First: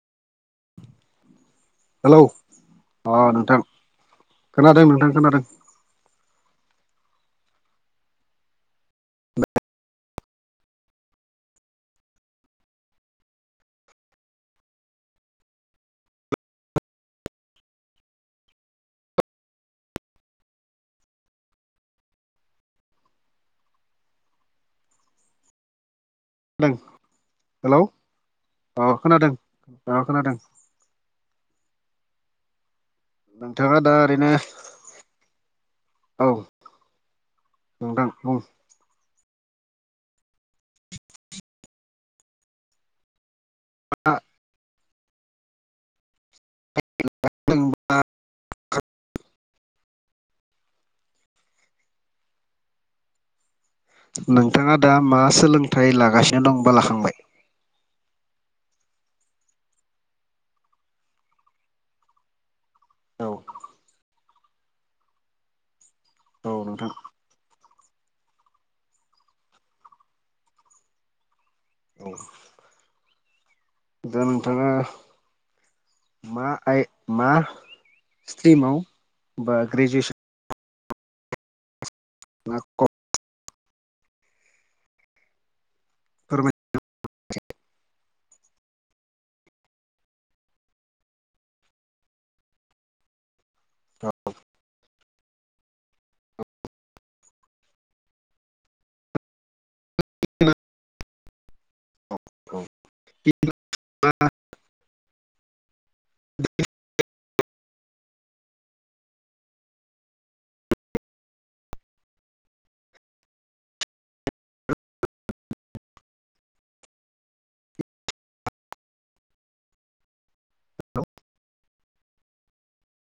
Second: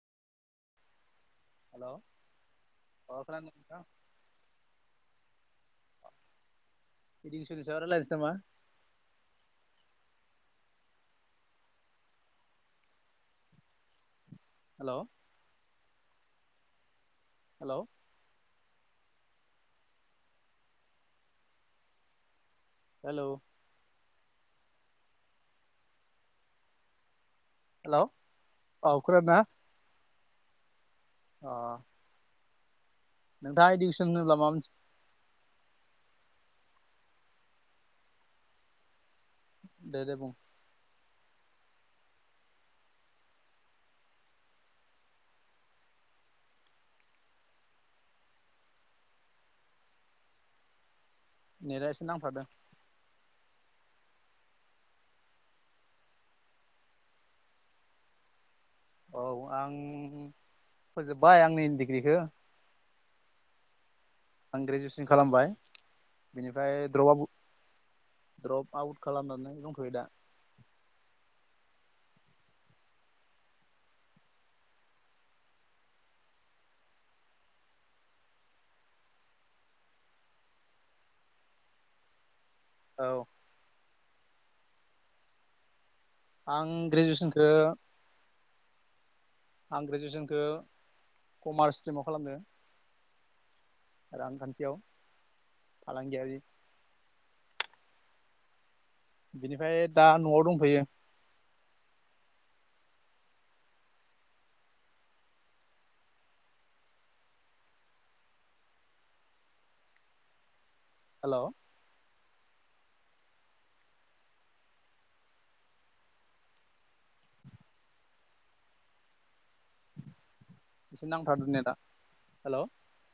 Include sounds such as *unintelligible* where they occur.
hello अ खोनादों ना खोनादों नोंथां खोनादों बिदस सायाव रायलायनोसैनामा हेलौ होलौ हेलौ दों हेलौ हेल' अ औ खोनादों खोनादोंना अ खोनादों अ नोंथाङा दा इडुकेसन ओरैनो होनोब्ला मा मोन औ नोंदां बुं दे दे बुं ह *inaudible* *inaudible* नेेदा एसे नांथादों नोंथाङा दा मा सोलोंथाइ लागासिनो दंबा लाखांबाय *unintelligible* औ आं फोजोब्बाय आंनि डिग्रिखौ औ आं ग्रेजुवेसन खालामबाय औ बिनिफ्राय नोंथां द्रपआ द्रप आउट खालामनानै दंफ'यो दा औ दा नोंथाङा मा आइ मा स्ट्रिमाव बा ग्रेजुवेसन लाख औ फोरमाय आं ग्रेजुवेसनखो आं ग्रेजुवेसनखो कमार्स स्ट्रिमाव खालामदो रांखान्थियाव फालांगियारि बिनिफ्राय दा न'आव दंथ'यो *unintelligible* हेल' एसे नांथादो नेदा हेल'